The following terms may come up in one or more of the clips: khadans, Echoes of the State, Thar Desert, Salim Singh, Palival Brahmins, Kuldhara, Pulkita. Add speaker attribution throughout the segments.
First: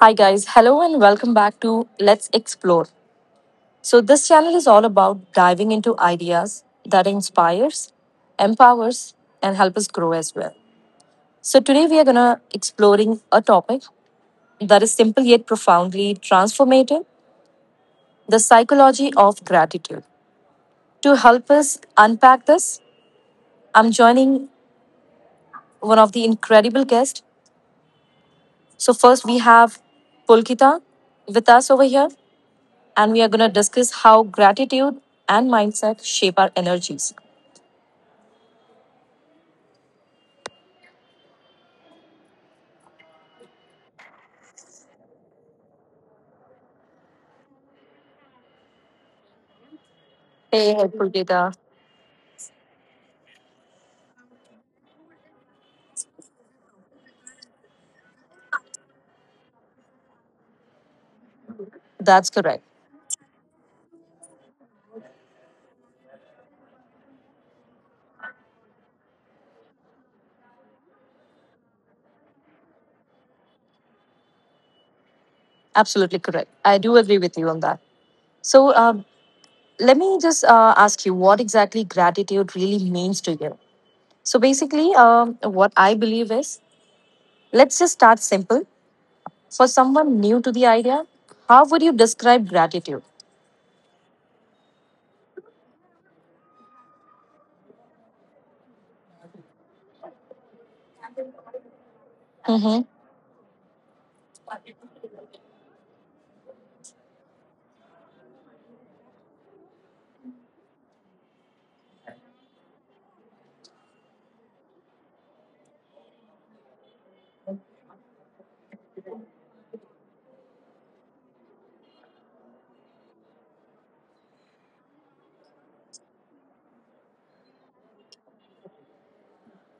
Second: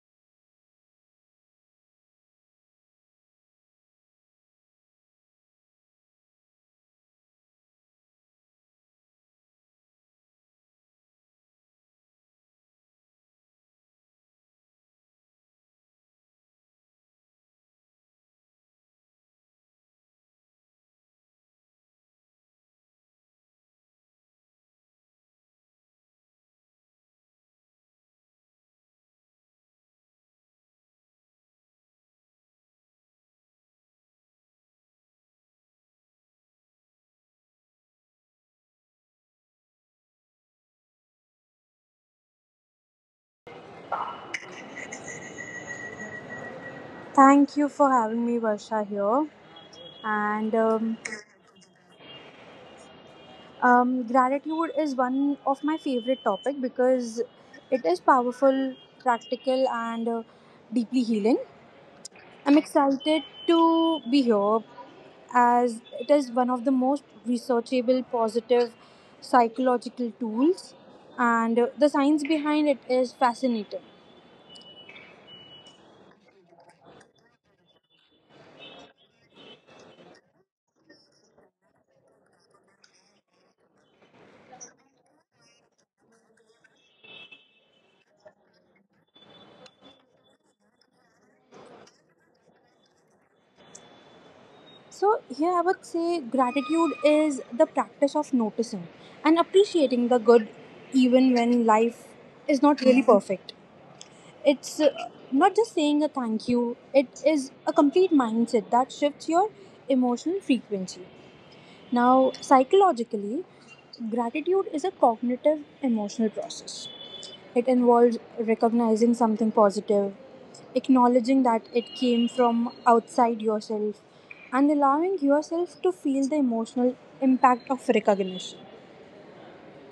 Speaker 1: Hi, guys. Hello, and welcome back to Let's Explore. So, this channel is all about diving into ideas that inspires, empowers, and help us grow as well. So, today we are going to exploring a topic that is simple yet profoundly transformative, the psychology of gratitude. To help us unpack this, I'm joining one of the incredible guests. So, first we have Pulkita with us over here. And we are going to discuss how gratitude and mindset shape our energies.
Speaker 2: Thank you for having me, Varsha, here. And
Speaker 1: Hey, helpful data.
Speaker 2: Gratitude is one of my favorite topic because it is powerful, practical, and deeply healing.
Speaker 1: That's
Speaker 2: I'm
Speaker 1: correct.
Speaker 2: excited to be here as it is one of the most researchable positive psychological tools, and the science behind it is fascinating.
Speaker 1: Absolutely correct. I do agree with you on that. So, let me just ask you what exactly gratitude really means to you. So, basically, what I believe is let's just start simple. For someone new to the idea, how would you describe gratitude?
Speaker 2: So, here I would say gratitude is the practice of noticing and appreciating the good even when life is not really perfect. It's not just saying a thank you, it is a complete mindset that shifts your emotional frequency. Now, psychologically, gratitude is a cognitive emotional process. It involves recognizing something positive, acknowledging that it came from outside yourself, and allowing yourself to feel the emotional impact of recognition.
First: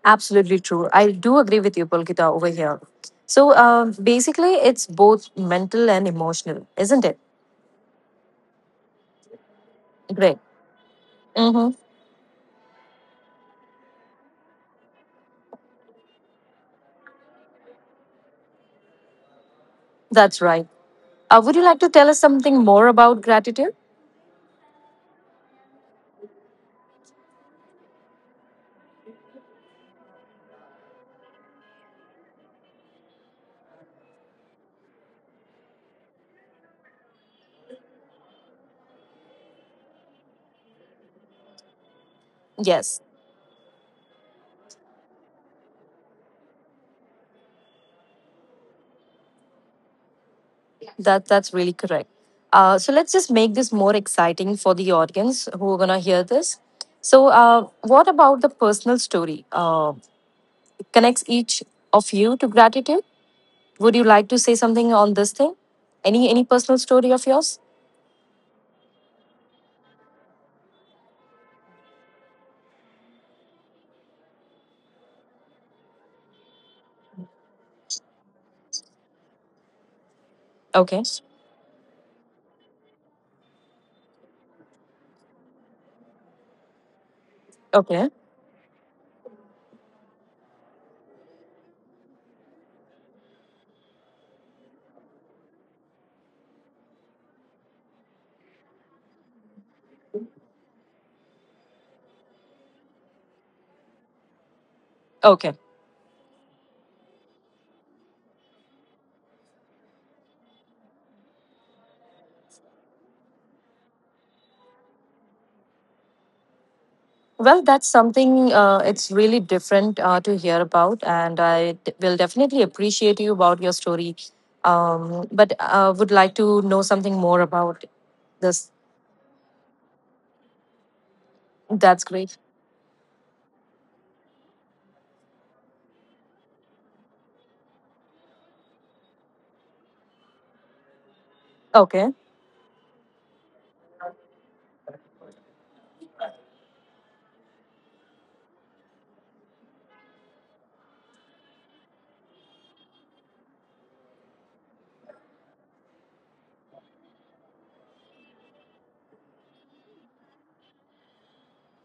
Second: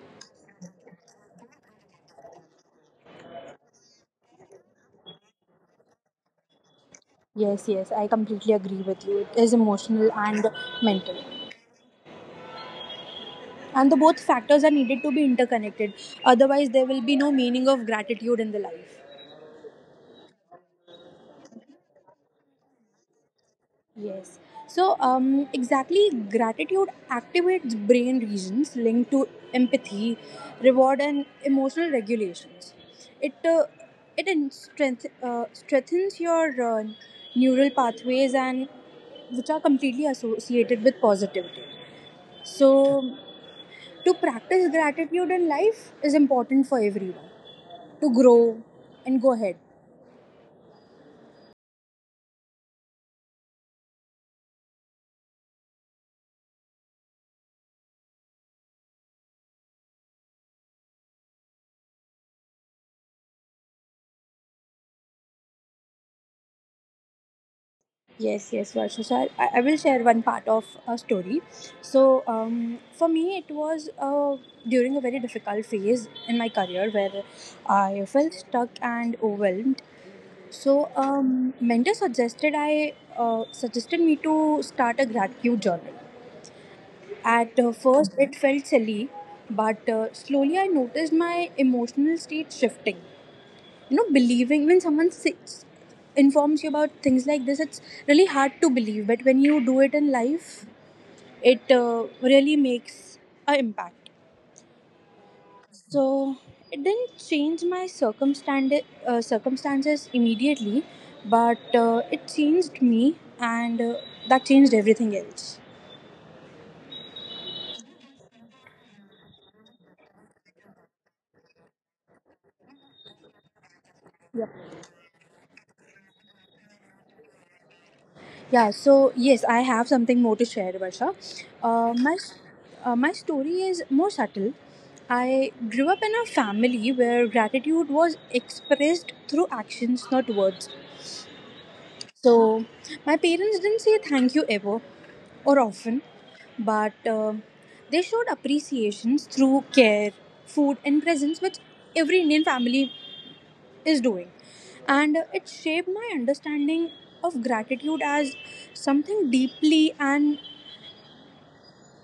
Speaker 1: Absolutely true. I do agree with you, Pulkita, over here. So basically, it's both mental and emotional, isn't it?
Speaker 2: Yes, yes, I completely agree with you. It is emotional
Speaker 1: Great.
Speaker 2: and mental.
Speaker 1: Mm-hmm.
Speaker 2: And the both factors are needed to be interconnected. Otherwise, there will be no meaning of gratitude in the life.
Speaker 1: That's right. Would you like to tell us something more about gratitude?
Speaker 2: Yes. So, exactly, gratitude activates brain regions linked to empathy, reward, and emotional regulations. It uh, it strengthens your neural pathways, and which are completely associated with positivity. So,
Speaker 1: Yes,
Speaker 2: to practice gratitude in life is important for everyone to grow and go ahead.
Speaker 1: that's really correct. So let's just make this more exciting for the audience who are gonna hear this. So, what about the personal story? Connects each of you to gratitude. Would you like to say something on this thing? Any personal story of yours?
Speaker 2: Yes, yes, Varsha. So I will share one part of a story. So for me, it was during a very difficult phase in my career where I felt stuck and overwhelmed. So
Speaker 1: Okay.
Speaker 2: mentor suggested I suggested me to start a gratitude journal. At
Speaker 1: Okay.
Speaker 2: first, it felt silly, but slowly I noticed my emotional state shifting. You know, believing when someone sits, informs you about things like this, it's really hard to believe, but when you do it in life, it really makes an impact.
Speaker 1: Okay.
Speaker 2: So it didn't change my circumstances immediately, but it changed me, and that changed everything else.
Speaker 1: Well, that's something it's really different to hear about, and will definitely appreciate you about your story.
Speaker 2: Yep.
Speaker 1: But would like to know something more about this.
Speaker 2: Yeah, so yes, I have something more to share, Varsha. Uh,
Speaker 1: That's
Speaker 2: my,
Speaker 1: great.
Speaker 2: my story is more subtle. I grew up in a family where gratitude was expressed through actions, not words.
Speaker 1: Okay.
Speaker 2: So, my parents didn't say thank you ever or often, but they showed appreciations through care, food, and presence, which every Indian family is doing. And it shaped my understanding of gratitude as something deeply and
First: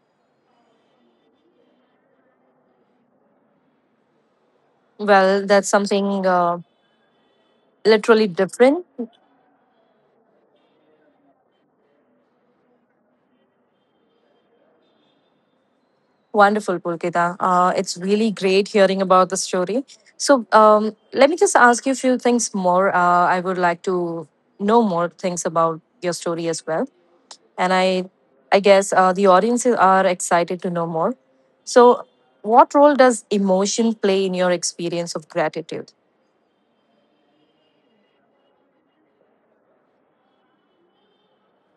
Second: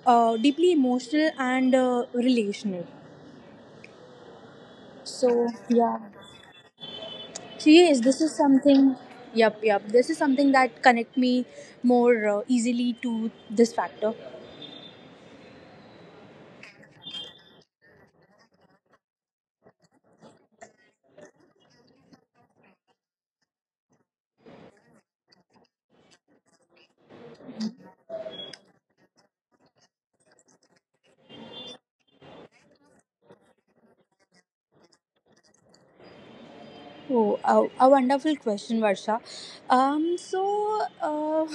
Speaker 2: deeply emotional and relational. So
Speaker 1: Well, that's
Speaker 2: yeah.
Speaker 1: something
Speaker 2: So yes, this
Speaker 1: literally
Speaker 2: is
Speaker 1: different.
Speaker 2: something. Yep, yep. This is something that connect me more easily to this factor.
Speaker 1: Wonderful, Pulkita. It's really great hearing about the story. So, let me just ask you a few things more. I would like to know more things about your story as well. And I guess the audiences are excited to know more. So, what role does emotion play in your experience of gratitude?
Speaker 2: A wonderful question, Varsha. Um, so uh,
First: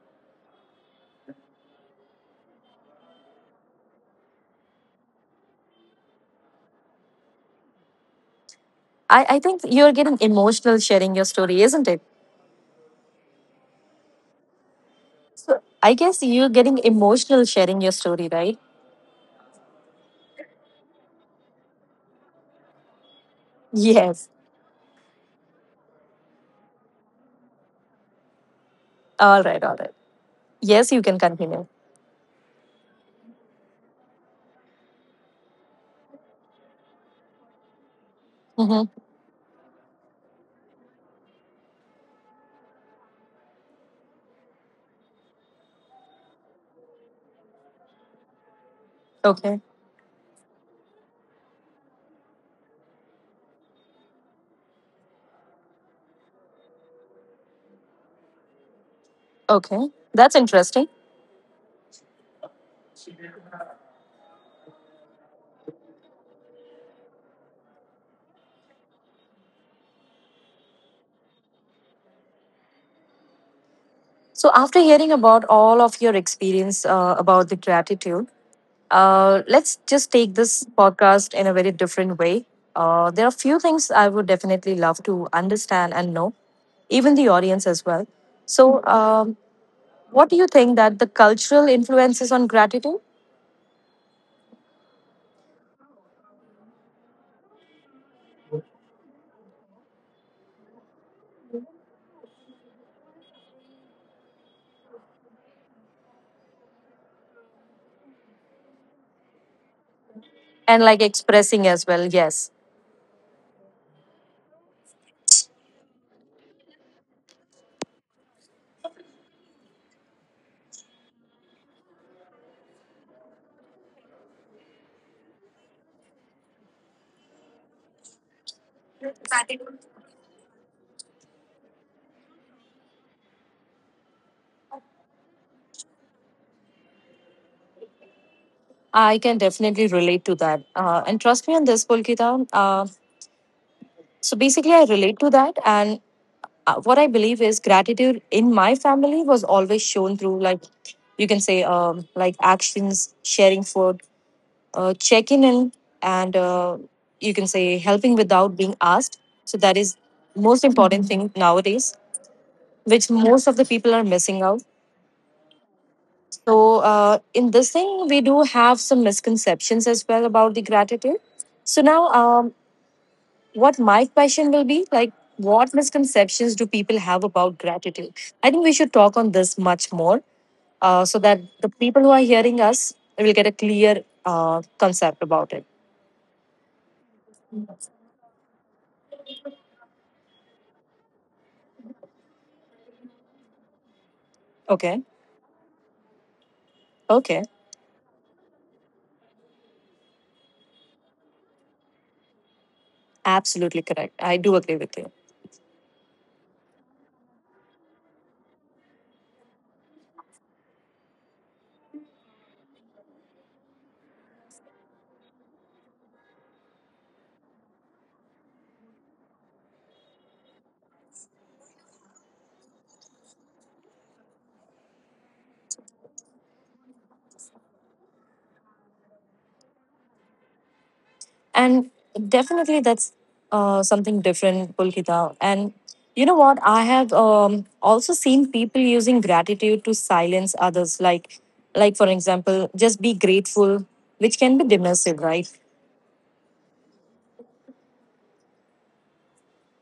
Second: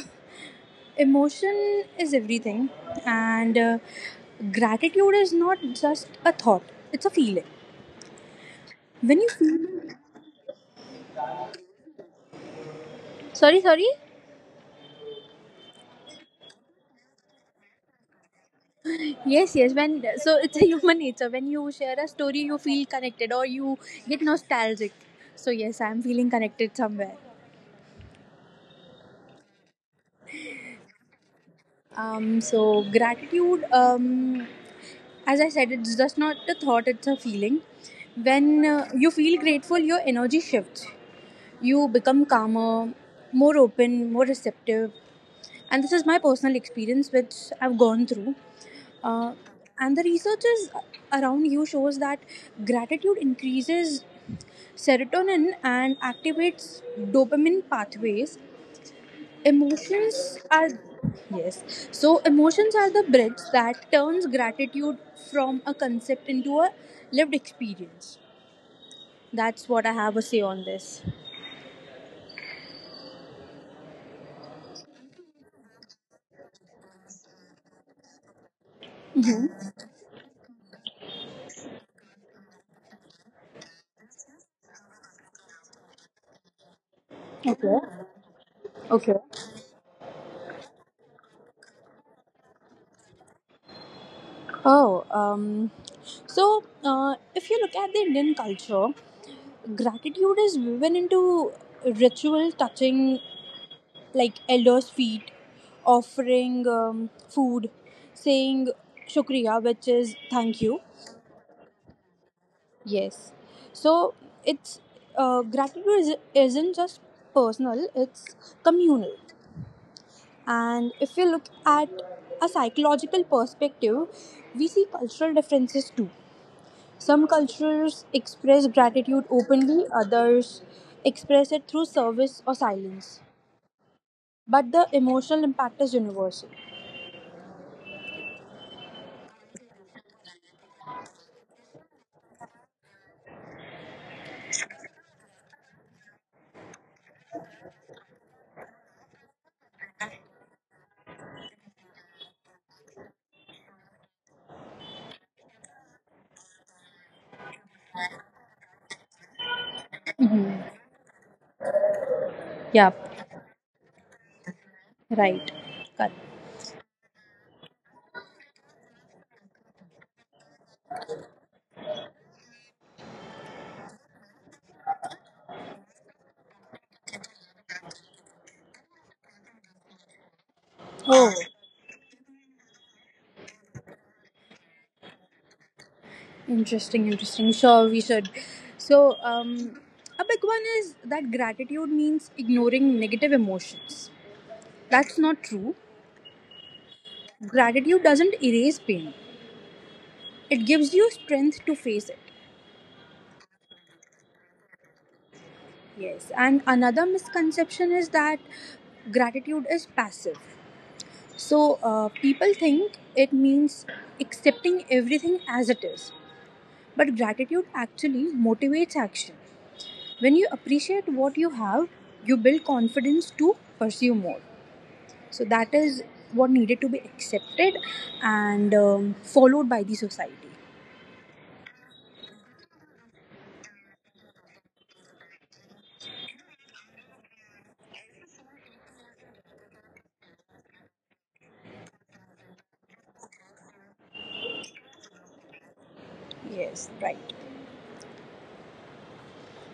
Speaker 2: Emotion is everything, and gratitude is not just a thought; it's a feeling. When
Speaker 1: I,
Speaker 2: you
Speaker 1: I think
Speaker 2: feel,
Speaker 1: you're getting emotional sharing your story, isn't it?
Speaker 2: sorry, sorry.
Speaker 1: So, I guess you're getting emotional sharing your story, right?
Speaker 2: Yes, yes. When, so it's a human nature. When you share a story, you feel connected or you
Speaker 1: Yes.
Speaker 2: get nostalgic. So yes, I'm feeling connected somewhere.
Speaker 1: All right, all right. Yes, you can continue.
Speaker 2: So gratitude. As I said, it's just not a thought; it's a feeling.
Speaker 1: Mm-hmm.
Speaker 2: When you feel grateful, your energy shifts. You become calmer, more open, more receptive. And this is my personal experience, which I've gone through.
Speaker 1: Okay,
Speaker 2: Uh, and the research is around you shows that gratitude increases serotonin and activates dopamine pathways.
Speaker 1: okay. That's
Speaker 2: Emotions
Speaker 1: interesting.
Speaker 2: are yes. So emotions are the bridge that turns gratitude from a concept into a lived experience. That's what I have to say on this.
Speaker 1: So, after hearing about all of your experience about the gratitude, let's just take this podcast in a very different way. There are few things I would definitely love to understand and know, even the audience as well.
Speaker 2: Okay.
Speaker 1: So,
Speaker 2: Okay.
Speaker 1: what do you think that the cultural influences on gratitude
Speaker 2: Oh, um, if you look at the Indian culture, gratitude is woven into ritual: touching like elders' feet, offering food, saying shukriya, which is
Speaker 1: and
Speaker 2: thank
Speaker 1: like
Speaker 2: you.
Speaker 1: expressing as well? Yes,
Speaker 2: Yes. So it's gratitude is, isn't just personal; it's communal. And if you look at a psychological perspective, we see cultural differences too. Some cultures express gratitude openly, others express it through service or silence. But the emotional impact is universal.
Speaker 1: I can definitely relate to that. And trust me on this, Pulkita. So basically, I relate to that. And what I believe is gratitude in my family was always shown through, like, you can say, like actions, sharing food, checking in and you can say helping without being asked. So that is most important thing nowadays, which
Speaker 2: Yeah,
Speaker 1: most of the people are missing out.
Speaker 2: right. Cut.
Speaker 1: So in this thing, we do have some misconceptions as well about the gratitude. So now, what my question will be like, what misconceptions do people have about gratitude? I think we should talk on this much more so that
Speaker 2: Oh,
Speaker 1: the people who are hearing us will get a clear concept about it.
Speaker 2: interesting, interesting. Sure, we should. So, a big one is that gratitude means ignoring negative emotions.
Speaker 1: Okay.
Speaker 2: That's not true.
Speaker 1: Okay.
Speaker 2: Gratitude doesn't erase pain, it gives you strength to face it.
Speaker 1: Absolutely correct. I do agree with you.
Speaker 2: Yes. And another misconception is that gratitude is passive. So, people think it means accepting everything as it is. But gratitude actually motivates action. When you appreciate what you have, you build confidence to pursue more. So that is what needed to be accepted and followed by the society.
Speaker 1: And definitely that's something different, Pulkita. And you know what? I have also seen people using gratitude to silence others. Like for example, just be grateful, which can be dismissive, right?
Speaker 2: Yes, right.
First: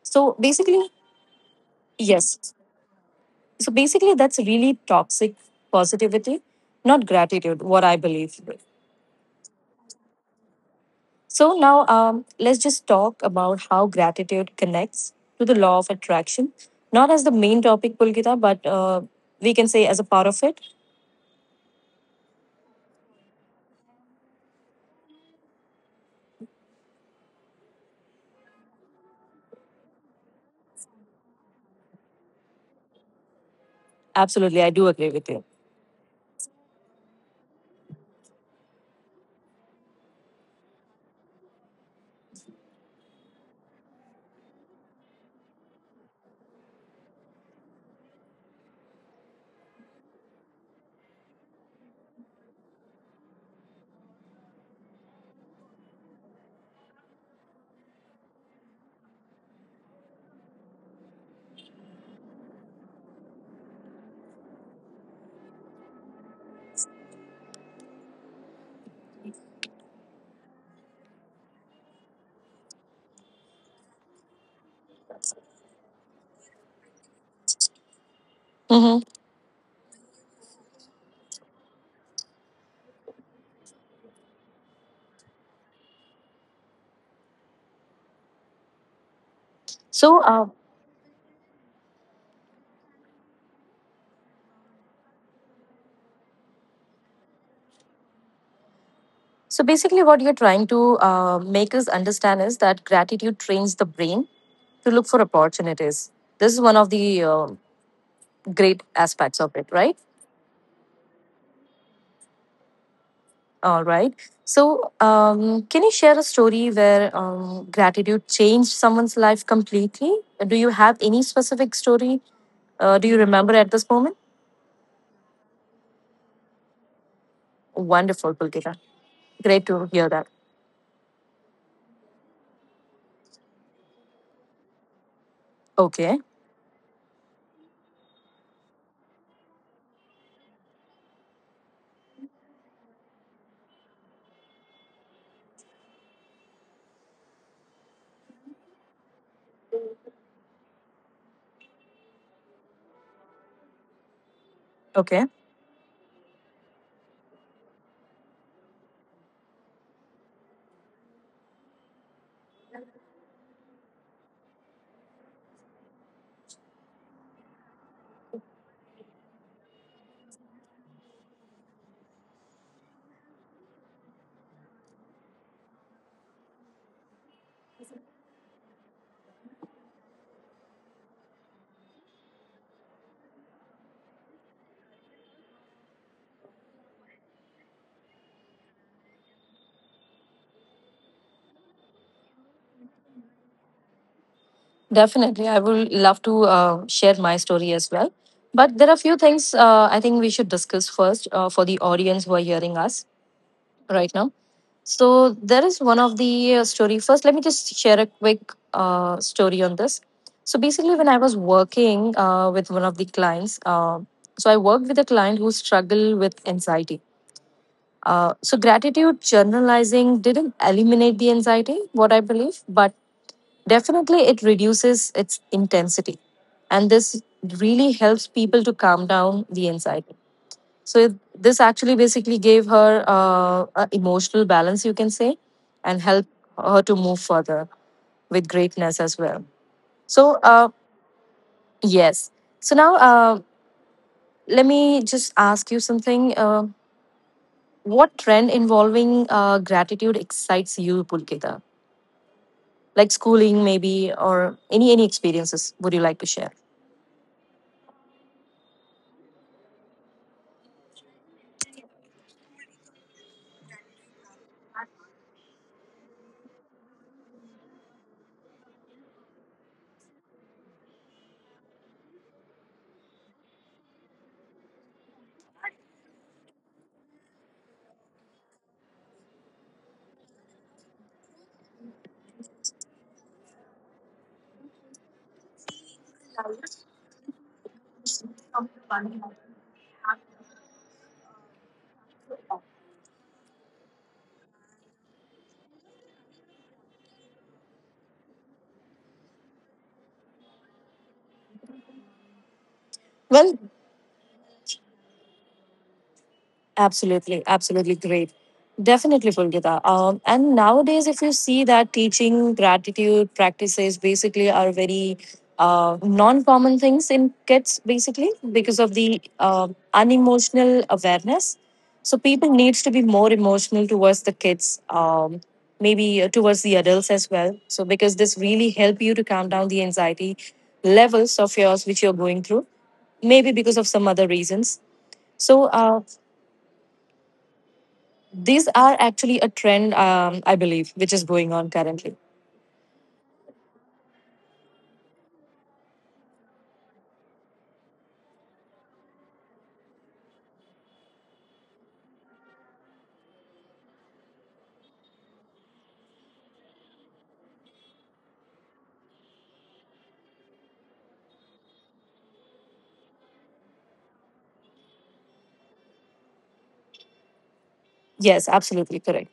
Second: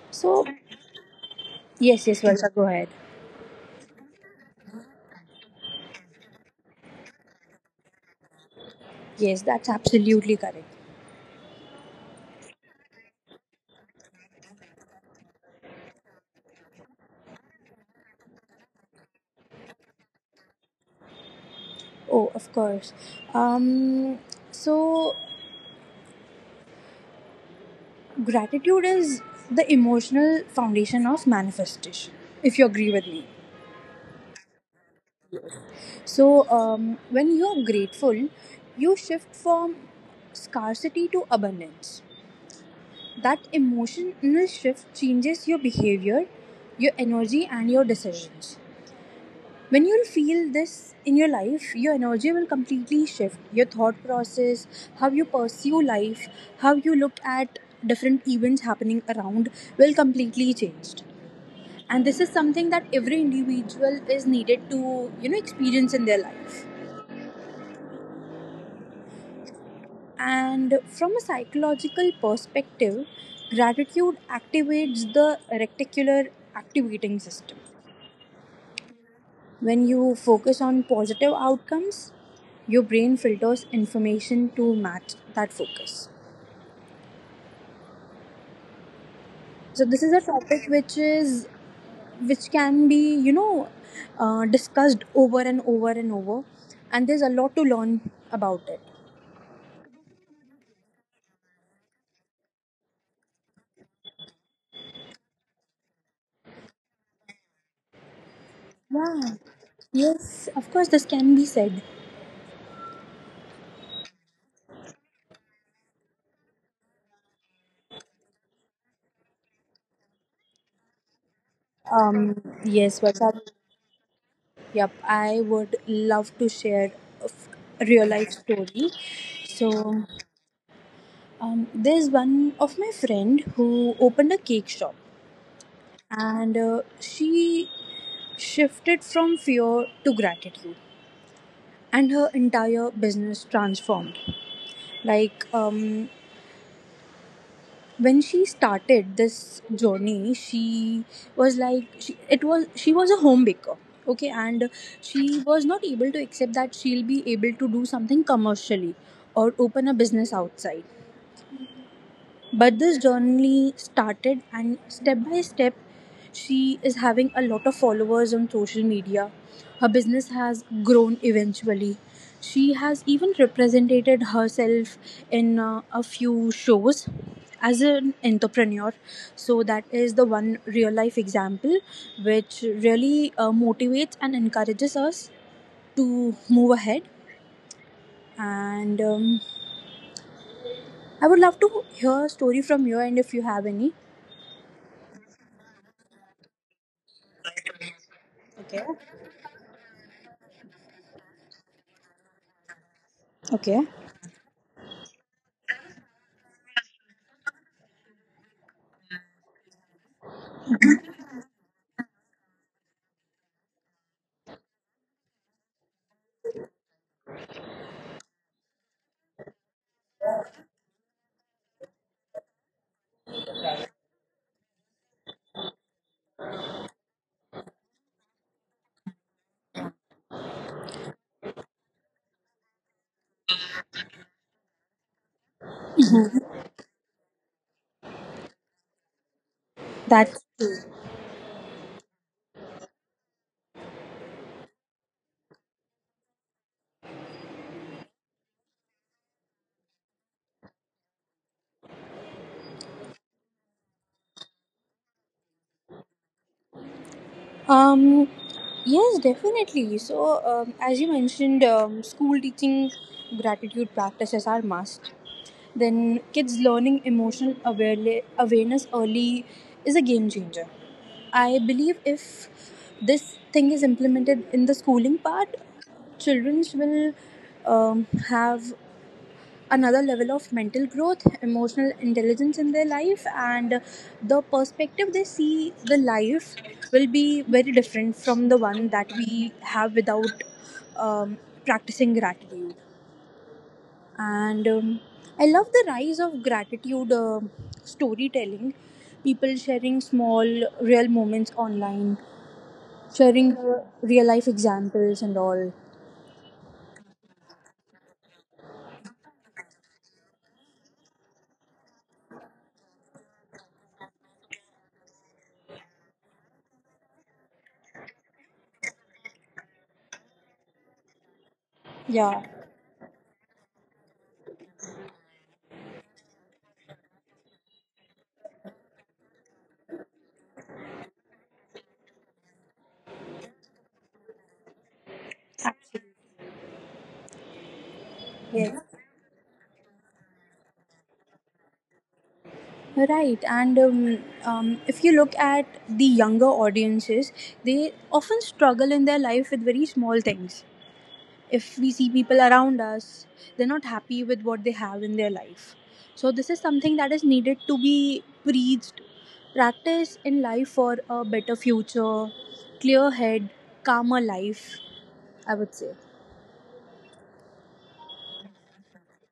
Speaker 1: So
Speaker 2: So
Speaker 1: basically,
Speaker 2: yes, yes,
Speaker 1: yes.
Speaker 2: Valsa, go ahead.
Speaker 1: So basically, that's really toxic positivity, not gratitude, what I believe.
Speaker 2: Yes, that's absolutely correct.
Speaker 1: So now let's just talk about how gratitude connects to the law of attraction. Not as the main topic, Pulkita, but we can say as a part of it.
Speaker 2: Oh, of course. um so gratitude is the emotional foundation of manifestation, if you agree with me.
Speaker 1: Absolutely, I do agree with you.
Speaker 2: So, when you're grateful, you shift from scarcity to abundance. That emotional shift changes your behavior, your energy, and your decisions. When you'll feel this in your life, your energy will completely shift. Your thought process, how you pursue life, how you look at different events happening around will completely changed. And this is something that every individual is needed to, you know, experience in their life. And from a psychological perspective, gratitude activates the reticular activating system.
Speaker 1: Hmm.
Speaker 2: When you focus on positive outcomes, your brain filters information to match that focus. So this is a
Speaker 1: So, uh,
Speaker 2: topic which is which can be, you know, discussed over and over and over, and there's a lot to learn about it.
Speaker 1: so basically, what you're trying to make us understand is that gratitude trains the brain to look for opportunities. This is one of the great
Speaker 2: Yeah.
Speaker 1: aspects of it, right?
Speaker 2: Yes, of course, this can be said.
Speaker 1: All right. So, can you share a story where gratitude changed someone's life completely? Do you have any specific story?
Speaker 2: Yes,
Speaker 1: Do you
Speaker 2: Vaishali.
Speaker 1: remember at this moment?
Speaker 2: Yep, I would love to share a f- real
Speaker 1: Wonderful,
Speaker 2: life
Speaker 1: Pulkita.
Speaker 2: story.
Speaker 1: Great to
Speaker 2: So,
Speaker 1: hear that.
Speaker 2: there's one of my friend who opened a cake shop,
Speaker 1: Okay.
Speaker 2: and she shifted from fear to gratitude, and her entire business transformed. Like, when she started this journey, she was a home baker, okay, and she
Speaker 1: Okay.
Speaker 2: was not able to accept that she'll be able to do something commercially or open a business outside. But this journey started, and step by step, she is having a lot of followers on social media. Her business has grown eventually. She has even represented herself in a few shows as an entrepreneur. So, that is the one real life example which really motivates and encourages us to move ahead. And I would love to hear a story from you, and if you have any,
Speaker 1: Definitely. I would love to share my story as well. But there are a few things I think we should discuss first for the audience who are hearing us right now. So there is one of the story. First, let me just share a quick story on this. So basically, when I was working with one of the clients, so I worked with a client who struggled with anxiety. So gratitude journalizing didn't eliminate the anxiety, what I believe, but definitely it reduces its intensity, and this really helps people to calm down the anxiety. So this actually basically gave her a emotional balance, you can say, and helped her to move further with greatness as well. So
Speaker 2: that's...
Speaker 1: yes. So now let me just ask you something. What trend involving gratitude excites you, Pulkita? Like schooling, maybe, or any experiences would you like to share?
Speaker 2: Um, yes, definitely. So, as you mentioned, school teaching gratitude practices are must. Then, kids learning awareness early is a game changer. I believe if this thing is implemented in the schooling part, children will have another level of mental growth, emotional intelligence in their life, and the perspective they see the life will be very different from the one that we have without um, practicing gratitude. And I love the rise of gratitude storytelling, people sharing small, real moments online, sharing
Speaker 1: Well.
Speaker 2: the real life examples and all.
Speaker 1: Absolutely, absolutely great. Definitely, Pulgita. And nowadays, if you see that teaching, gratitude practices basically are very non common things in kids, basically, because of the unemotional awareness. So,
Speaker 2: Yeah.
Speaker 1: people needs to be more emotional towards the kids, maybe towards the adults as well. So, because this really help you to calm down the anxiety levels of yours which you're going through, maybe because of some other reasons. So, these
Speaker 2: Yes.
Speaker 1: are actually a trend, I believe, which is going on currently.
Speaker 2: Right, and if you look at the younger audiences, they often struggle in their life with very small things. If we see people around us, they're not happy with what they have in their life. So, this is something that is needed to be preached, practiced in life for a better future, clear head, calmer life, I would say.
Speaker 1: Yes, absolutely correct.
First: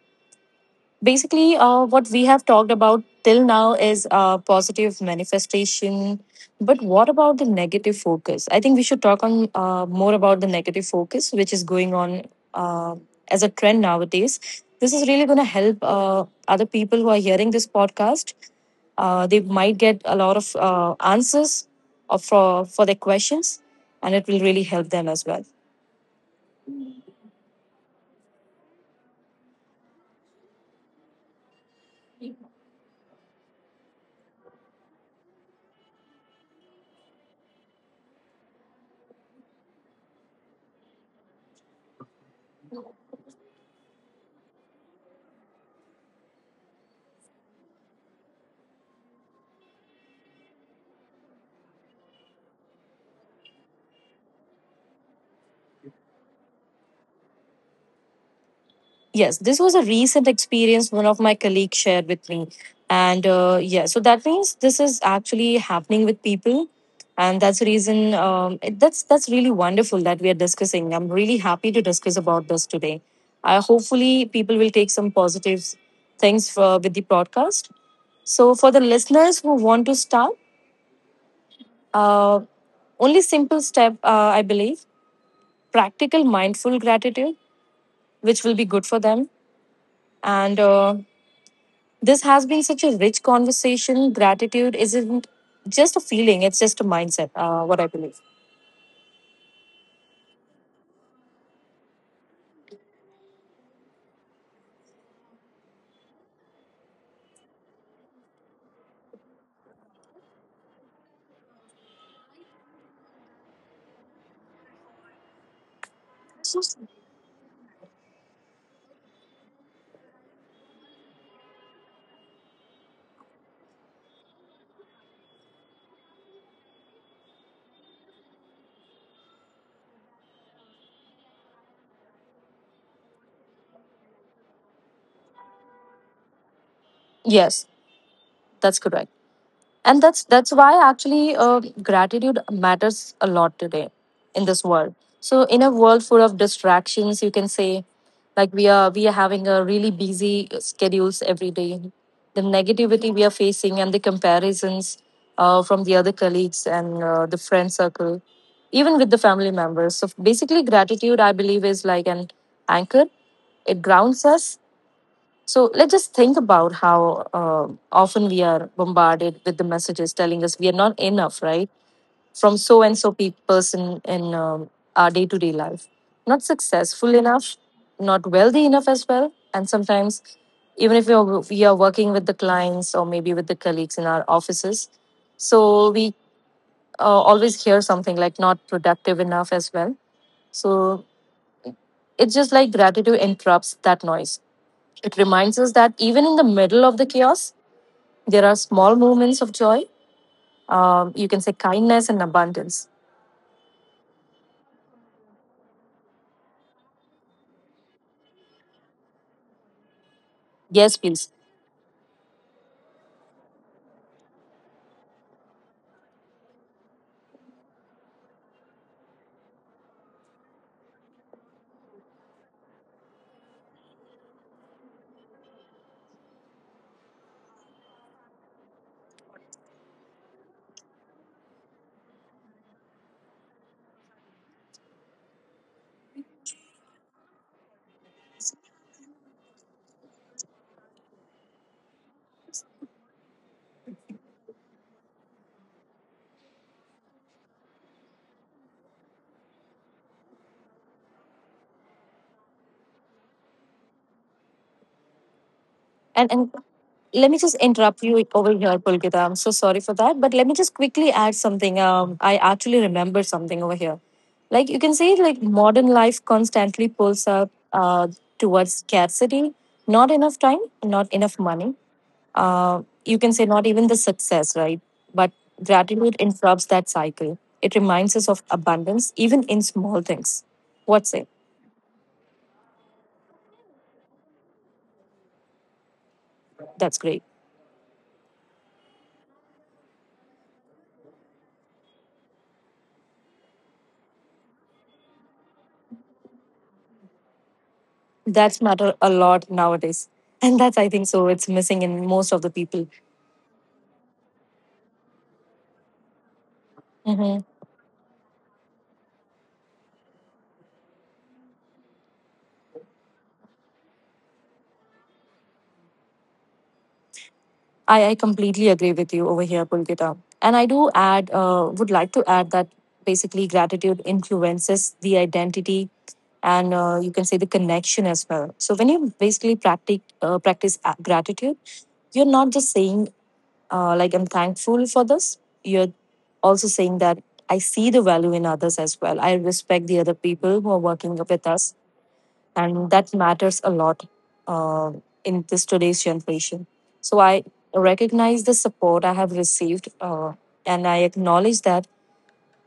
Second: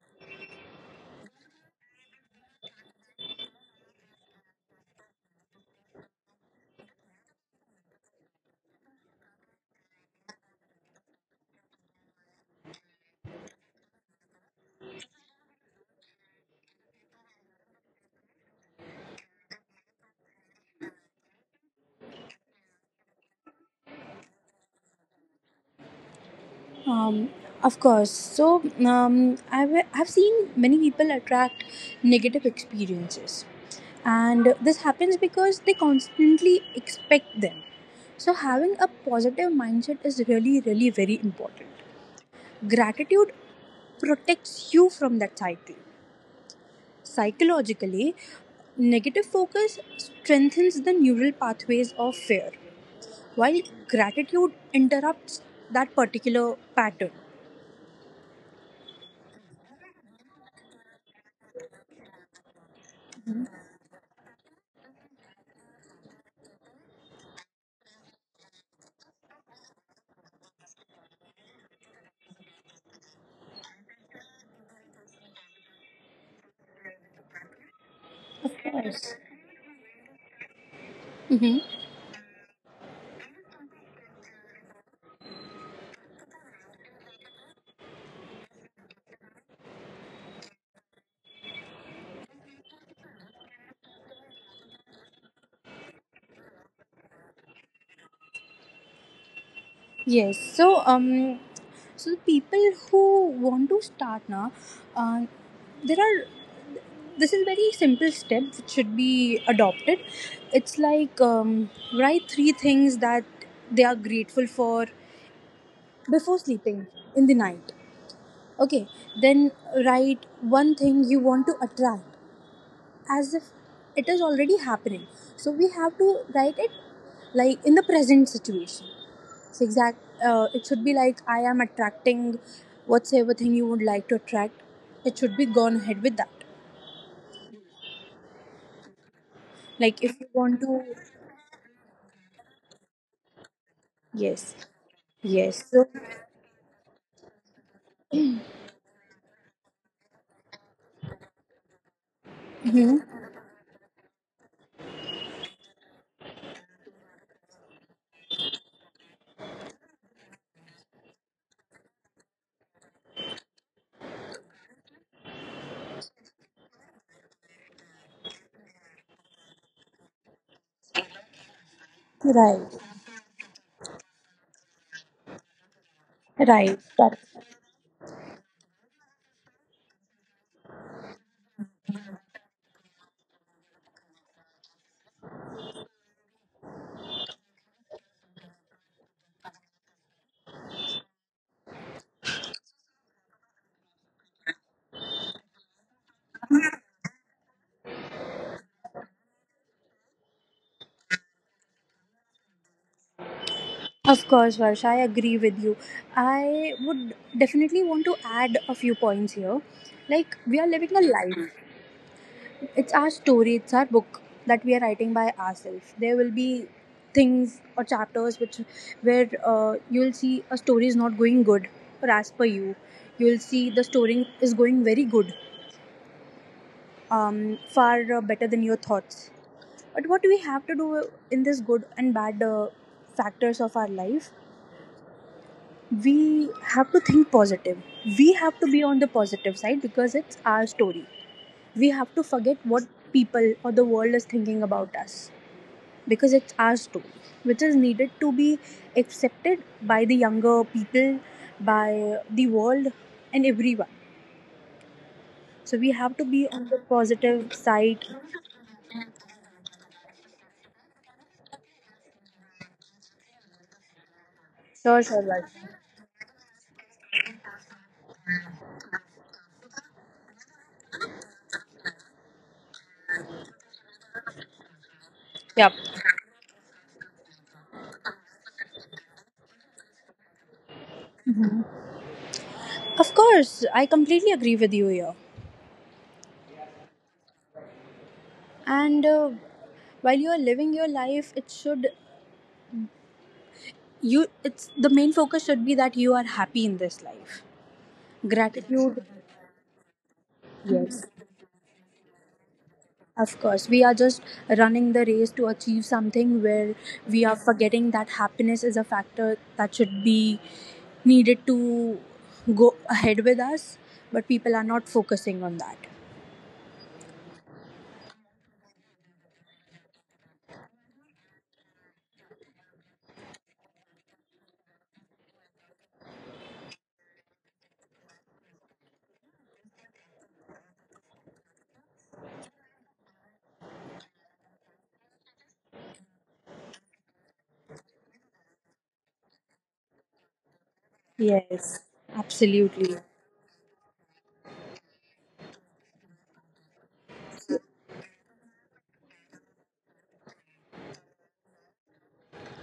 Speaker 1: Basically, what we have talked about till now is positive manifestation. But what about the negative focus? I think we should talk on more about the negative focus, which is going on uh, as a trend nowadays. This is really going to help other people who are hearing this podcast they might get a lot of answers for their questions, and it will really help them as well.
Speaker 2: Um, of course. So I've seen many people attract negative experiences, and this happens because they constantly expect them. So having a positive mindset is really, really very important. Gratitude protects you from that cycle. Psychologically, negative focus strengthens the neural pathways of fear, while gratitude interrupts that particular pattern.
Speaker 1: Yes, this was a recent experience one of my colleagues shared with me. And yeah, so that means this is actually happening with people. And that's the reason that's really wonderful that we are discussing. I'm really happy to discuss about this today. Hopefully, people will take some positive things for, with the podcast. So, for the
Speaker 2: Yes.
Speaker 1: listeners who want to start,
Speaker 2: Mhm.
Speaker 1: uh, only simple step, I believe, practical mindful gratitude, which will be good for them. And This has been such a rich conversation. Gratitude isn't just a feeling, it's just a mindset, what I believe.
Speaker 2: Yes, so so people who want to start now, uh, there are... this is very simple step which should be adopted. It's like, write three things that they are grateful for before sleeping in the night. Okay, then write one thing you want to attract as if it is already happening. So we have to write it like in the present situation. So exact, it should be like I am attracting whatsoever thing you would like to attract. It should be gone ahead with that.
Speaker 1: Yes, that's correct. And
Speaker 2: Like
Speaker 1: that's
Speaker 2: if you
Speaker 1: that's
Speaker 2: want
Speaker 1: why
Speaker 2: to...
Speaker 1: actually gratitude matters a lot today in this world. So in a world full of distractions, you can say, like we are having a really busy schedules every day, the
Speaker 2: hmm,
Speaker 1: negativity we are facing and the comparisons from the other colleagues and the friend circle, even with the family members. So basically gratitude I believe is like an anchor. It grounds us. So let's just think about how often we are bombarded with the messages telling us we are not enough, right? From so
Speaker 2: right,
Speaker 1: and so person in our day to day life. Not
Speaker 2: right.
Speaker 1: successful
Speaker 2: That,
Speaker 1: enough, not wealthy enough as well. And sometimes, even if we are, we are working with the clients or maybe with the colleagues in our offices, so we always hear something like not productive enough as well. So it's just like gratitude interrupts that noise. It reminds us that even in the middle of the chaos, there are small moments of joy. You can say kindness and abundance.
Speaker 2: of course, Varsh, I agree with you. I would definitely want to add a few points here. Like we are
Speaker 1: Yes,
Speaker 2: living
Speaker 1: please.
Speaker 2: a life. It's our story, it's our book that we are writing by ourselves. There will be things or chapters which, where you will see a story is not going good, or as per you, you will see the story is going very good, far better than your thoughts. But what we have to do in this good and bad factors of our life, we have to think positive. We have to be on the positive side because it's our story. We have to forget what people or the world is thinking about us, because it's our story, which is needed to be accepted by the younger people, by the world, and everyone. So we have to
Speaker 1: And
Speaker 2: be
Speaker 1: and
Speaker 2: on the
Speaker 1: let me
Speaker 2: positive
Speaker 1: just interrupt
Speaker 2: side.
Speaker 1: you over here, Pulkita. I'm so sorry for that. But let me just quickly add something. I actually remember something over here. Like you can
Speaker 2: Sure,
Speaker 1: say,
Speaker 2: sure,
Speaker 1: like
Speaker 2: right.
Speaker 1: modern life constantly pulls up towards scarcity. Not enough time. Not enough money. You can say not even the success, right? But
Speaker 2: Yeah,
Speaker 1: gratitude interrupts that cycle. It reminds us of abundance, even in small things. What say?
Speaker 2: of course, I completely agree with you here.
Speaker 1: That's great.
Speaker 2: And while you are living your life, it should, you it's the main focus should be that you are happy in this life.
Speaker 1: That's matter a
Speaker 2: Gratitude.
Speaker 1: lot nowadays. And that's, I think, so it's missing in most of the people.
Speaker 2: Of course, we are just running the race to achieve something where we are
Speaker 1: Hmm.
Speaker 2: forgetting that happiness is a factor that should be needed to go ahead with us, but people are not focusing on that.
Speaker 1: I completely agree with you over here, Pulkita. And I do add, would like to add that basically gratitude influences the identity and you can say the connection as well. So when you basically practice, gratitude, you're not just saying, like, I'm thankful for this. You're also saying that I see the value in others as well. I respect the other people who are working with us, and
Speaker 2: Absolutely.
Speaker 1: that matters a lot uh, in this today's generation. So I recognize the support I have received, and I acknowledge that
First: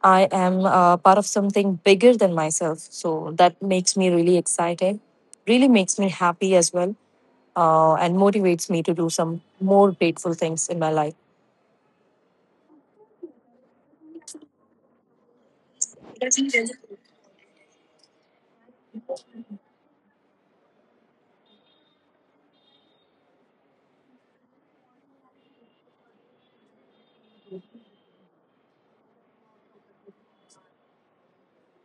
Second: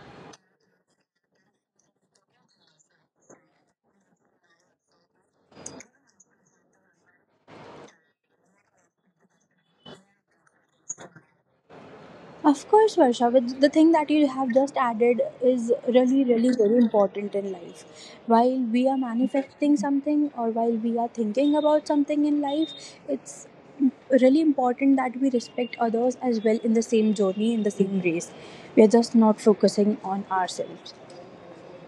Speaker 1: I am part of something bigger than myself. So that makes me really excited, really makes me happy as well, and motivates me to do some more grateful things in my life.
Speaker 2: Of course, Varsha. But the thing that you have just added is really, really very important in life. While we are manifesting something or while we are thinking about something in life, it's really important that we respect others as well in the same journey, in the same race. We are just not focusing on ourselves.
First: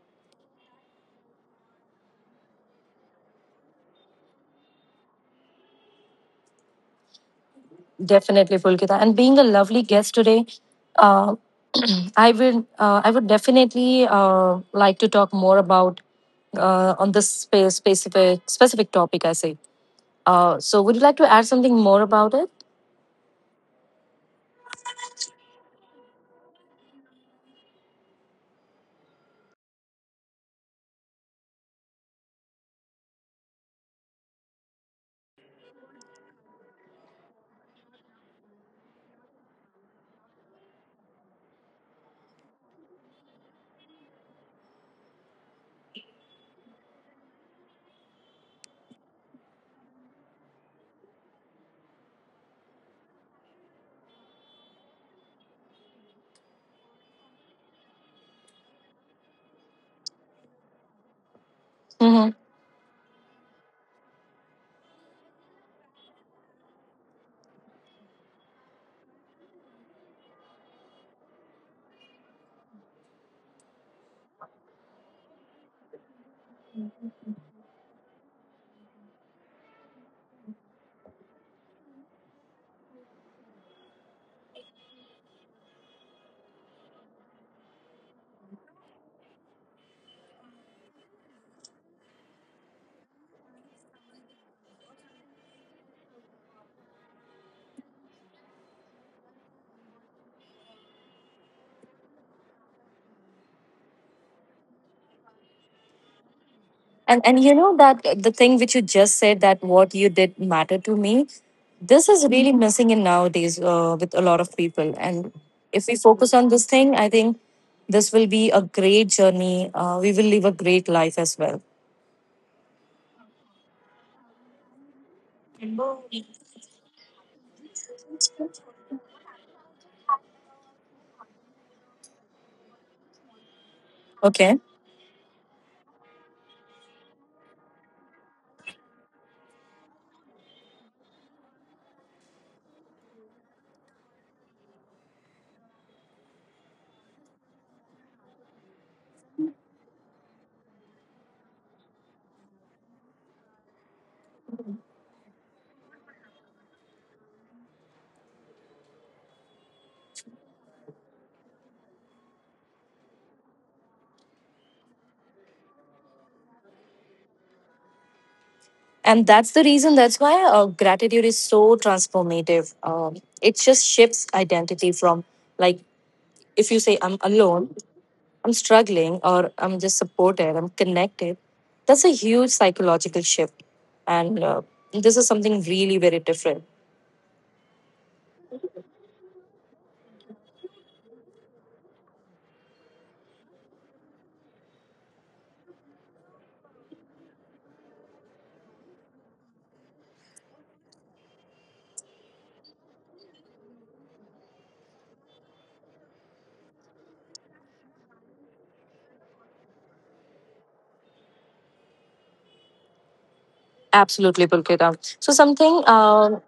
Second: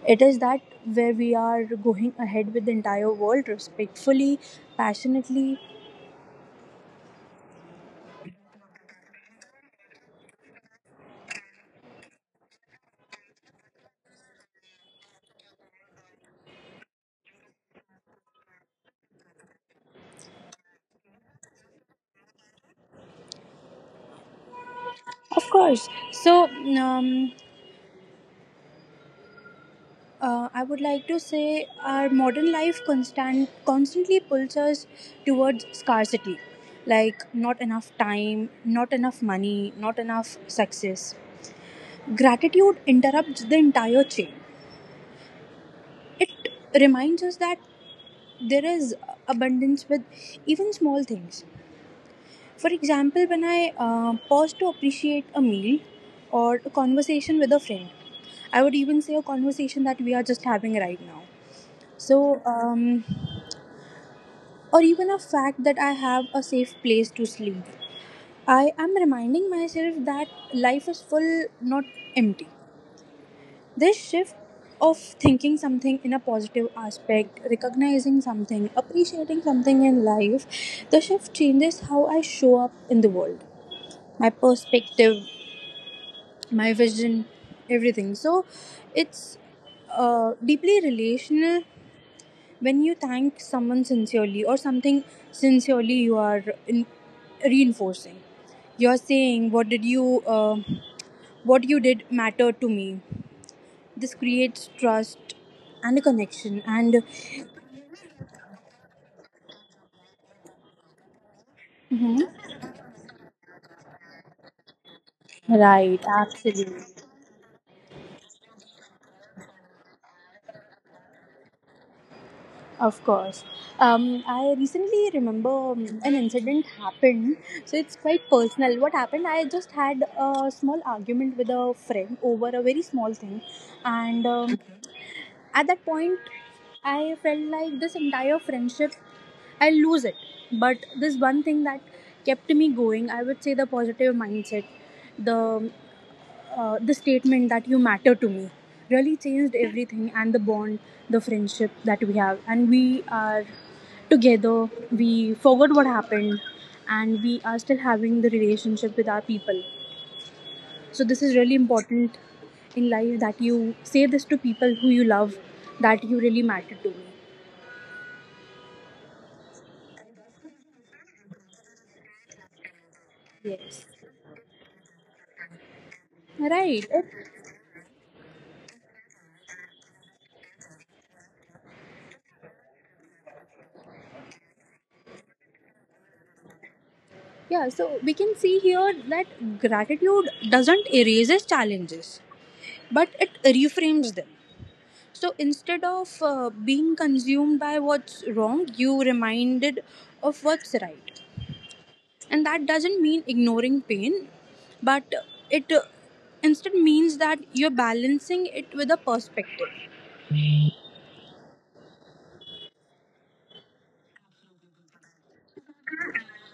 Speaker 2: It is that where we are going ahead with the entire world respectfully, passionately.
Speaker 1: Definitely, Pulkita. And being a lovely guest today, uh, I would definitely like to talk more about on this specific topic. I say. So, would you like to add something more about it?
Speaker 2: Of course. So, um, I would like to say our modern life constant constantly pulls us towards scarcity, like not enough time, not enough money, not enough success. Gratitude interrupts the entire chain. It reminds us that there is abundance with even small things. For example, when I pause to appreciate a meal or a conversation with a friend, I would even say a conversation that we are just having right now.
Speaker 1: Hmm.
Speaker 2: So, um, or even a fact that I have a safe place to sleep, I am reminding myself that life is full, not empty. This shift of thinking something in a positive aspect, recognizing something, appreciating something in life, the shift changes how I show up in the world, my perspective, my vision, everything. So it's deeply relational. When you thank someone sincerely or something sincerely, you are in reinforcing. You're saying, uh, what you did mattered to me." This creates trust and a connection, and
Speaker 1: And you know that the thing which you just said, that what you did matter to me. This
Speaker 2: mhm.
Speaker 1: is really missing in nowadays with a lot of people. And if we
Speaker 2: Right,
Speaker 1: focus on this
Speaker 2: absolutely.
Speaker 1: thing, I think this will be a great journey. We will live a great life as well.
Speaker 2: Of course. Um, I recently remember an incident happened. So it's quite personal. What happened? I just had a small argument with a friend over a very small thing, and
Speaker 1: Okay.
Speaker 2: at that point, I felt like this entire friendship, I'll lose it. But this one thing that kept me going, I would say the positive mindset, the the statement that you matter to me, really changed everything. And the bond, the friendship that we have, and we are together. We forgot what happened, and we are still having the relationship with our people. So this is really important in life that you say this to people who you love that you really matter to me.
Speaker 1: And that's the reason, that's why gratitude is so transformative. It just shifts identity from, like, if you
Speaker 2: Right.
Speaker 1: say, I'm alone, I'm struggling, or I'm just supported, I'm connected, that's a huge psychological shift. And this is something really very different.
Speaker 2: Yeah, so we can see here that gratitude doesn't erases challenges, but it reframes them. So instead of being consumed by what's wrong, you reminded of what's right. And that doesn't mean ignoring pain, but it instead means that you're balancing it with a perspective.
Speaker 1: Absolutely, Pulkita. So, something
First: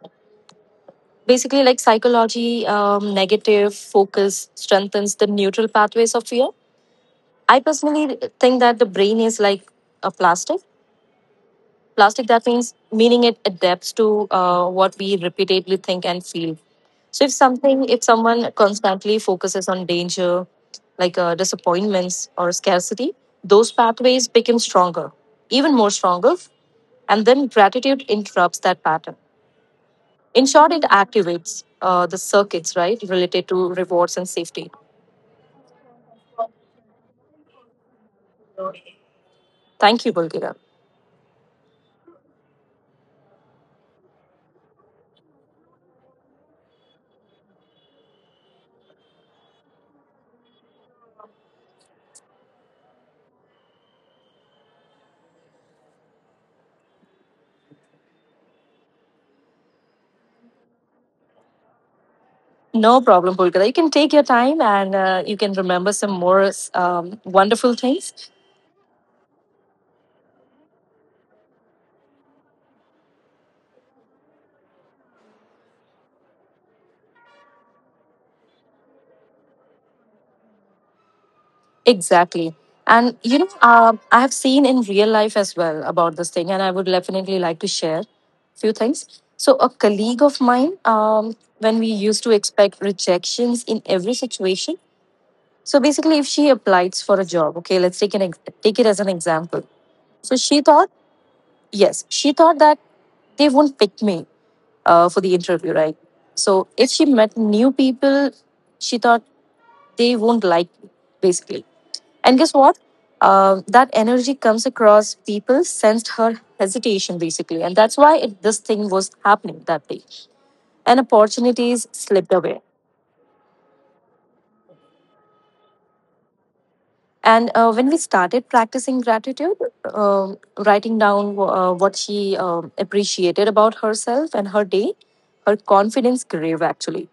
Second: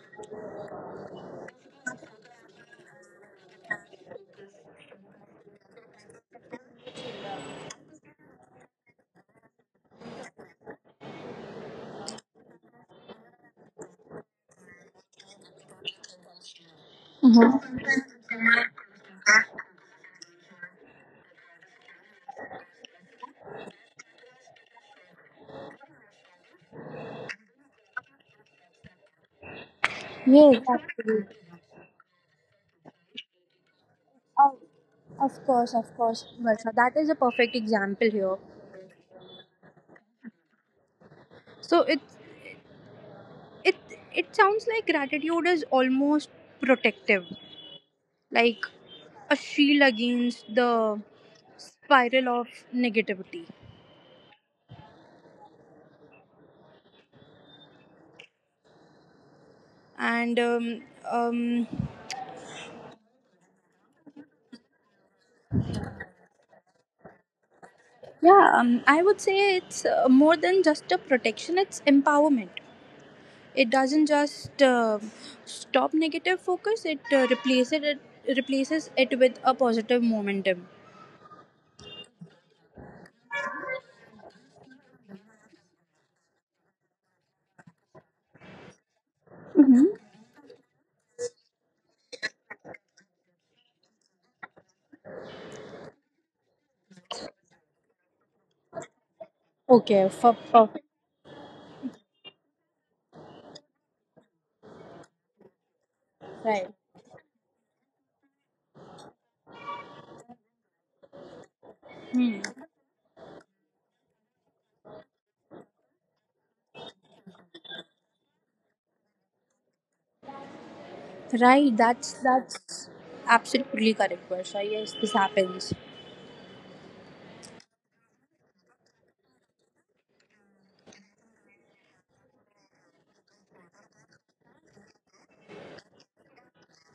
Speaker 1: basically like psychology, negative focus strengthens the neutral pathways of fear. I personally think that the brain is like a plastic. Plastic, that means meaning it adapts to what we repeatedly think and feel. So
Speaker 2: Mhm.
Speaker 1: if someone constantly focuses on danger, like disappointments or scarcity, those pathways become stronger, even more stronger. And then gratitude interrupts that pattern. In
Speaker 2: Yes,
Speaker 1: short, it activates the circuits, right, related to rewards and
Speaker 2: Of,
Speaker 1: safety.
Speaker 2: of course, Varsha. That is a perfect example here.
Speaker 1: Thank you, Bulgira.
Speaker 2: So it it sounds like gratitude is almost protective, like a shield against the spiral of negativity. And um,
Speaker 1: No problem, Pulkita. You can take your time and you can remember some more wonderful things.
Speaker 2: yeah, I would say it's more than just a protection; it's empowerment. It doesn't just stop negative focus; it replaces it with a positive momentum.
Speaker 1: Exactly. And, you know, I have seen in real life as well about this thing, and I would definitely like to share a few things. So, a colleague of mine, when we used to expect rejections in every situation, so basically, if she applies for a job, okay, let's take, take it as an example. So, she thought, yes, she thought that they won't pick me for the interview, right? So
Speaker 2: Right.
Speaker 1: if she met new people, she thought they won't like me, basically. And
Speaker 2: Hmm.
Speaker 1: guess what? That energy comes across. People sensed her hesitation, basically, and that's why this thing was happening that day. And
Speaker 2: Right,
Speaker 1: opportunities
Speaker 2: that's
Speaker 1: slipped away.
Speaker 2: that's absolutely correct, Varsha. Yes, this happens.
Speaker 1: And when we started practicing gratitude, um, writing down what she appreciated about herself and her day, her confidence grew actually,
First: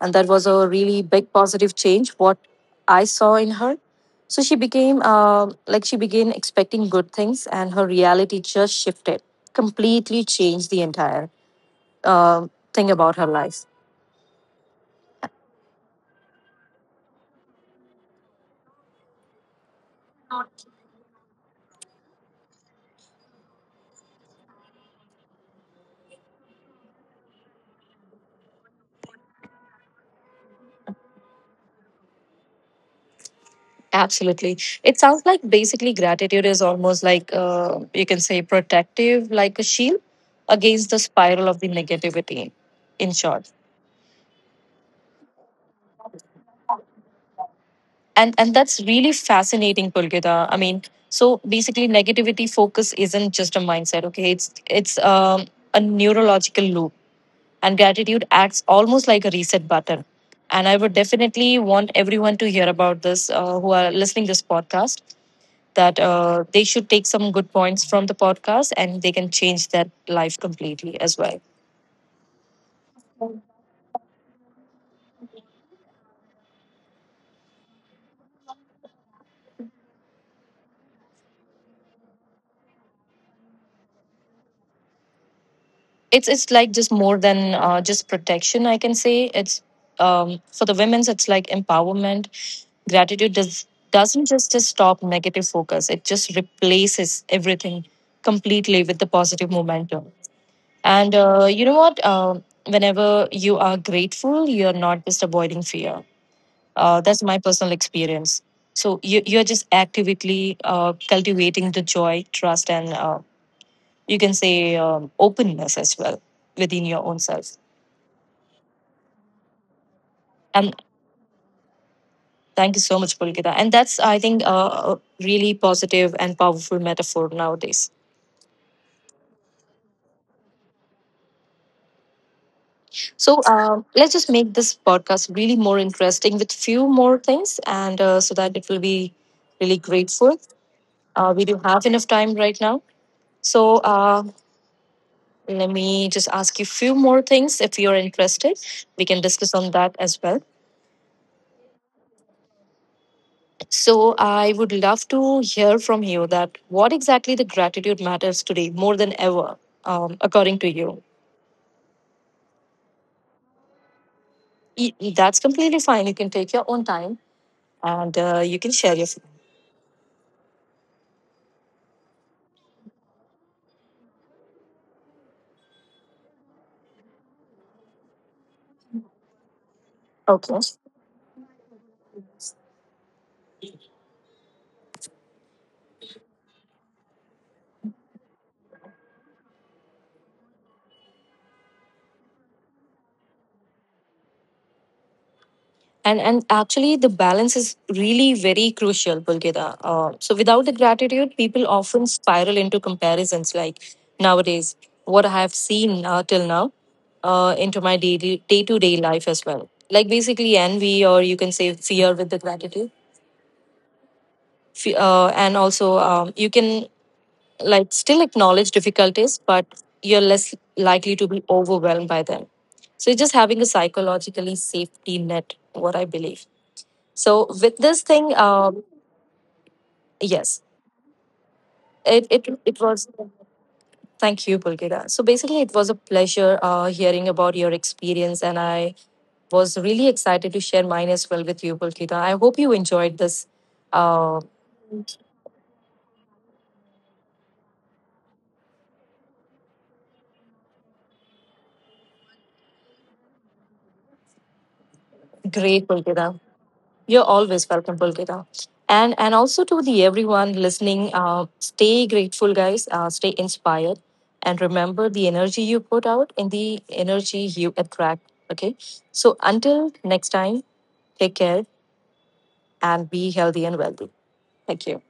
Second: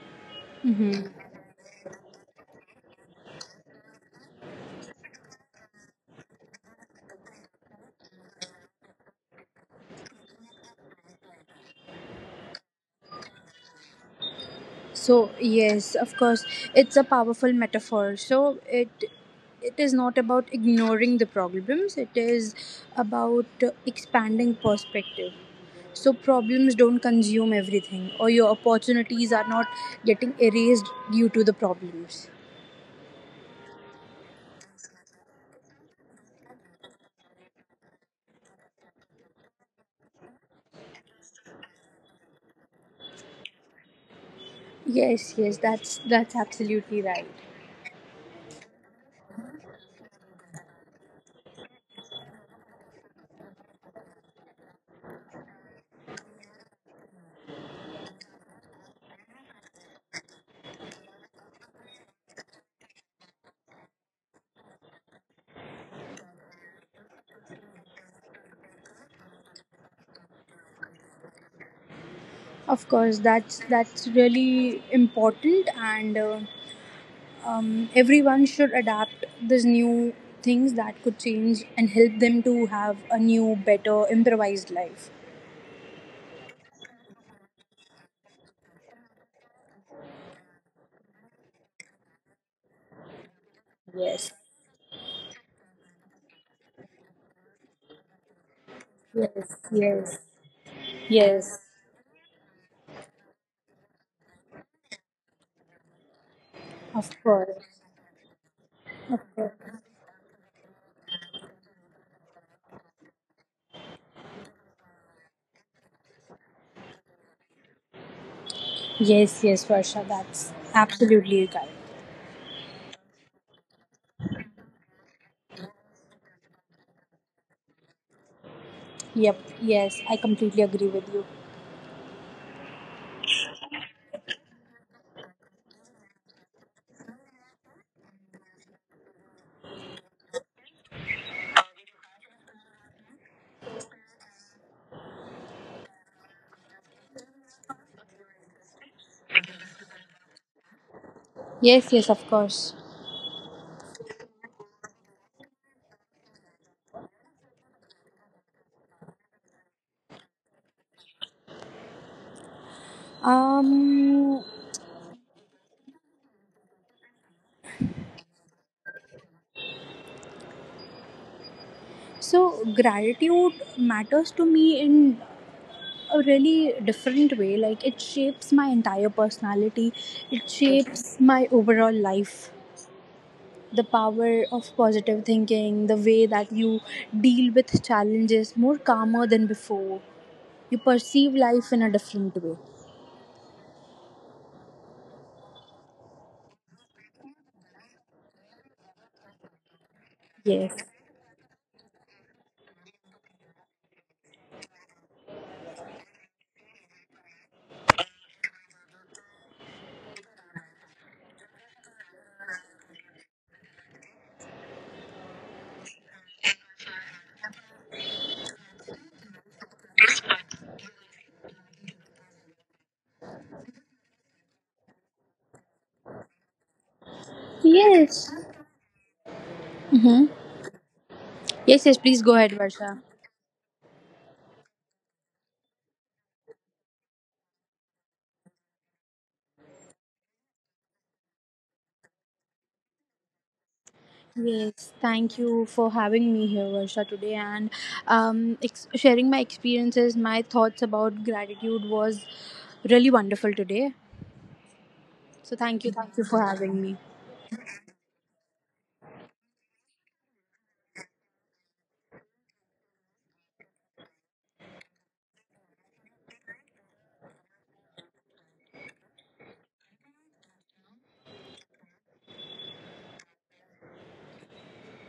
Speaker 1: and that was a really
Speaker 2: Mm-hmm.
Speaker 1: big positive change what I saw in her. So she became, like, she began expecting good things and her reality just shifted, completely changed the entire thing about her life.
Speaker 2: So yes, of course, it's a powerful metaphor. So it is not about ignoring the problems. It is about expanding perspective. So problems don't consume everything, or your opportunities are not getting erased due to the problems.
Speaker 1: Absolutely. It sounds like basically gratitude is almost like, you can say, protective, like a shield against the spiral of the negativity, in short.
Speaker 2: Yes, yes, that's absolutely right.
Speaker 1: And that's really fascinating, Pulkita. I mean, so basically negativity focus isn't just a mindset, okay, it's a neurological loop, and gratitude acts almost like a reset button. And I would definitely want everyone to hear about this, who are listening this podcast, that they should take some good points from the podcast and they can change their life completely as well.
Speaker 2: Of course, that's really important and. Everyone should adapt these new things that could change and help them to have a new, better, improvised life.
Speaker 1: It's like just more than just protection, I can say. It's, for the women's, it's like empowerment. Gratitude does Doesn't just stop negative focus, it just replaces everything completely with the positive momentum. And
Speaker 2: Yes,
Speaker 1: you know what? Whenever you are grateful, you're not just avoiding fear.
Speaker 2: of
Speaker 1: That's my
Speaker 2: course.
Speaker 1: personal experience. So you're just actively cultivating the joy, trust, and you can say, openness as well within your own self.
Speaker 2: Yes, yes, Varsha, that's
Speaker 1: And
Speaker 2: absolutely right.
Speaker 1: thank you so much, Pulkita. And that's, I think, a really positive and powerful metaphor nowadays.
Speaker 2: Yep, yes, I completely agree with you.
Speaker 1: So let's just make this podcast really more interesting with few more things, and so that it will be really grateful. We do have enough time right now, so let me just ask you few more things. If you're interested, we can discuss on that as well.
Speaker 2: Yes, yes, of course.
Speaker 1: So I would love to hear from you that what exactly the gratitude matters today more than ever, according to you.
Speaker 2: Um,
Speaker 1: That's completely fine. You can take your own time and you can share your feelings.
Speaker 2: so gratitude matters to me in a really different way. Like it shapes my entire personality. It
Speaker 1: Okay.
Speaker 2: shapes my overall life. The power of positive thinking, the way that you deal with challenges more calmer than before. You perceive life in a different way.
Speaker 1: And actually, the balance is really very crucial, Bulgida. So without the gratitude, people often spiral into comparisons. Like nowadays, what I have seen till now into my day to day life as well. Like basically envy, or you can say fear with the gratitude. And also, you can, like, still acknowledge difficulties, but you're less likely to be overwhelmed by them. So it's just having a psychologically safety net, what I believe. So with this thing,
Speaker 2: Yes.
Speaker 1: yes,
Speaker 2: Mm-hmm. Yes, yes, please
Speaker 1: it
Speaker 2: go ahead,
Speaker 1: was.
Speaker 2: Varsha.
Speaker 1: Thank you, Pulkita. So basically, it was a pleasure hearing about your experience, and I was really excited to share mine as well with you, Pulkita. I hope you enjoyed this. Uh,
Speaker 2: Yes, thank you for having me here, Varsha, today and sharing my experiences, my thoughts about gratitude was really wonderful today. So,
Speaker 1: great,
Speaker 2: thank you
Speaker 1: Pulkita.
Speaker 2: for having me.
Speaker 1: You're always welcome, Pulkita. And also to the everyone listening, stay grateful, guys. Stay inspired, and remember the energy you put out and the energy you attract. Okay. So until next time, take care and be healthy and wealthy. Thank you.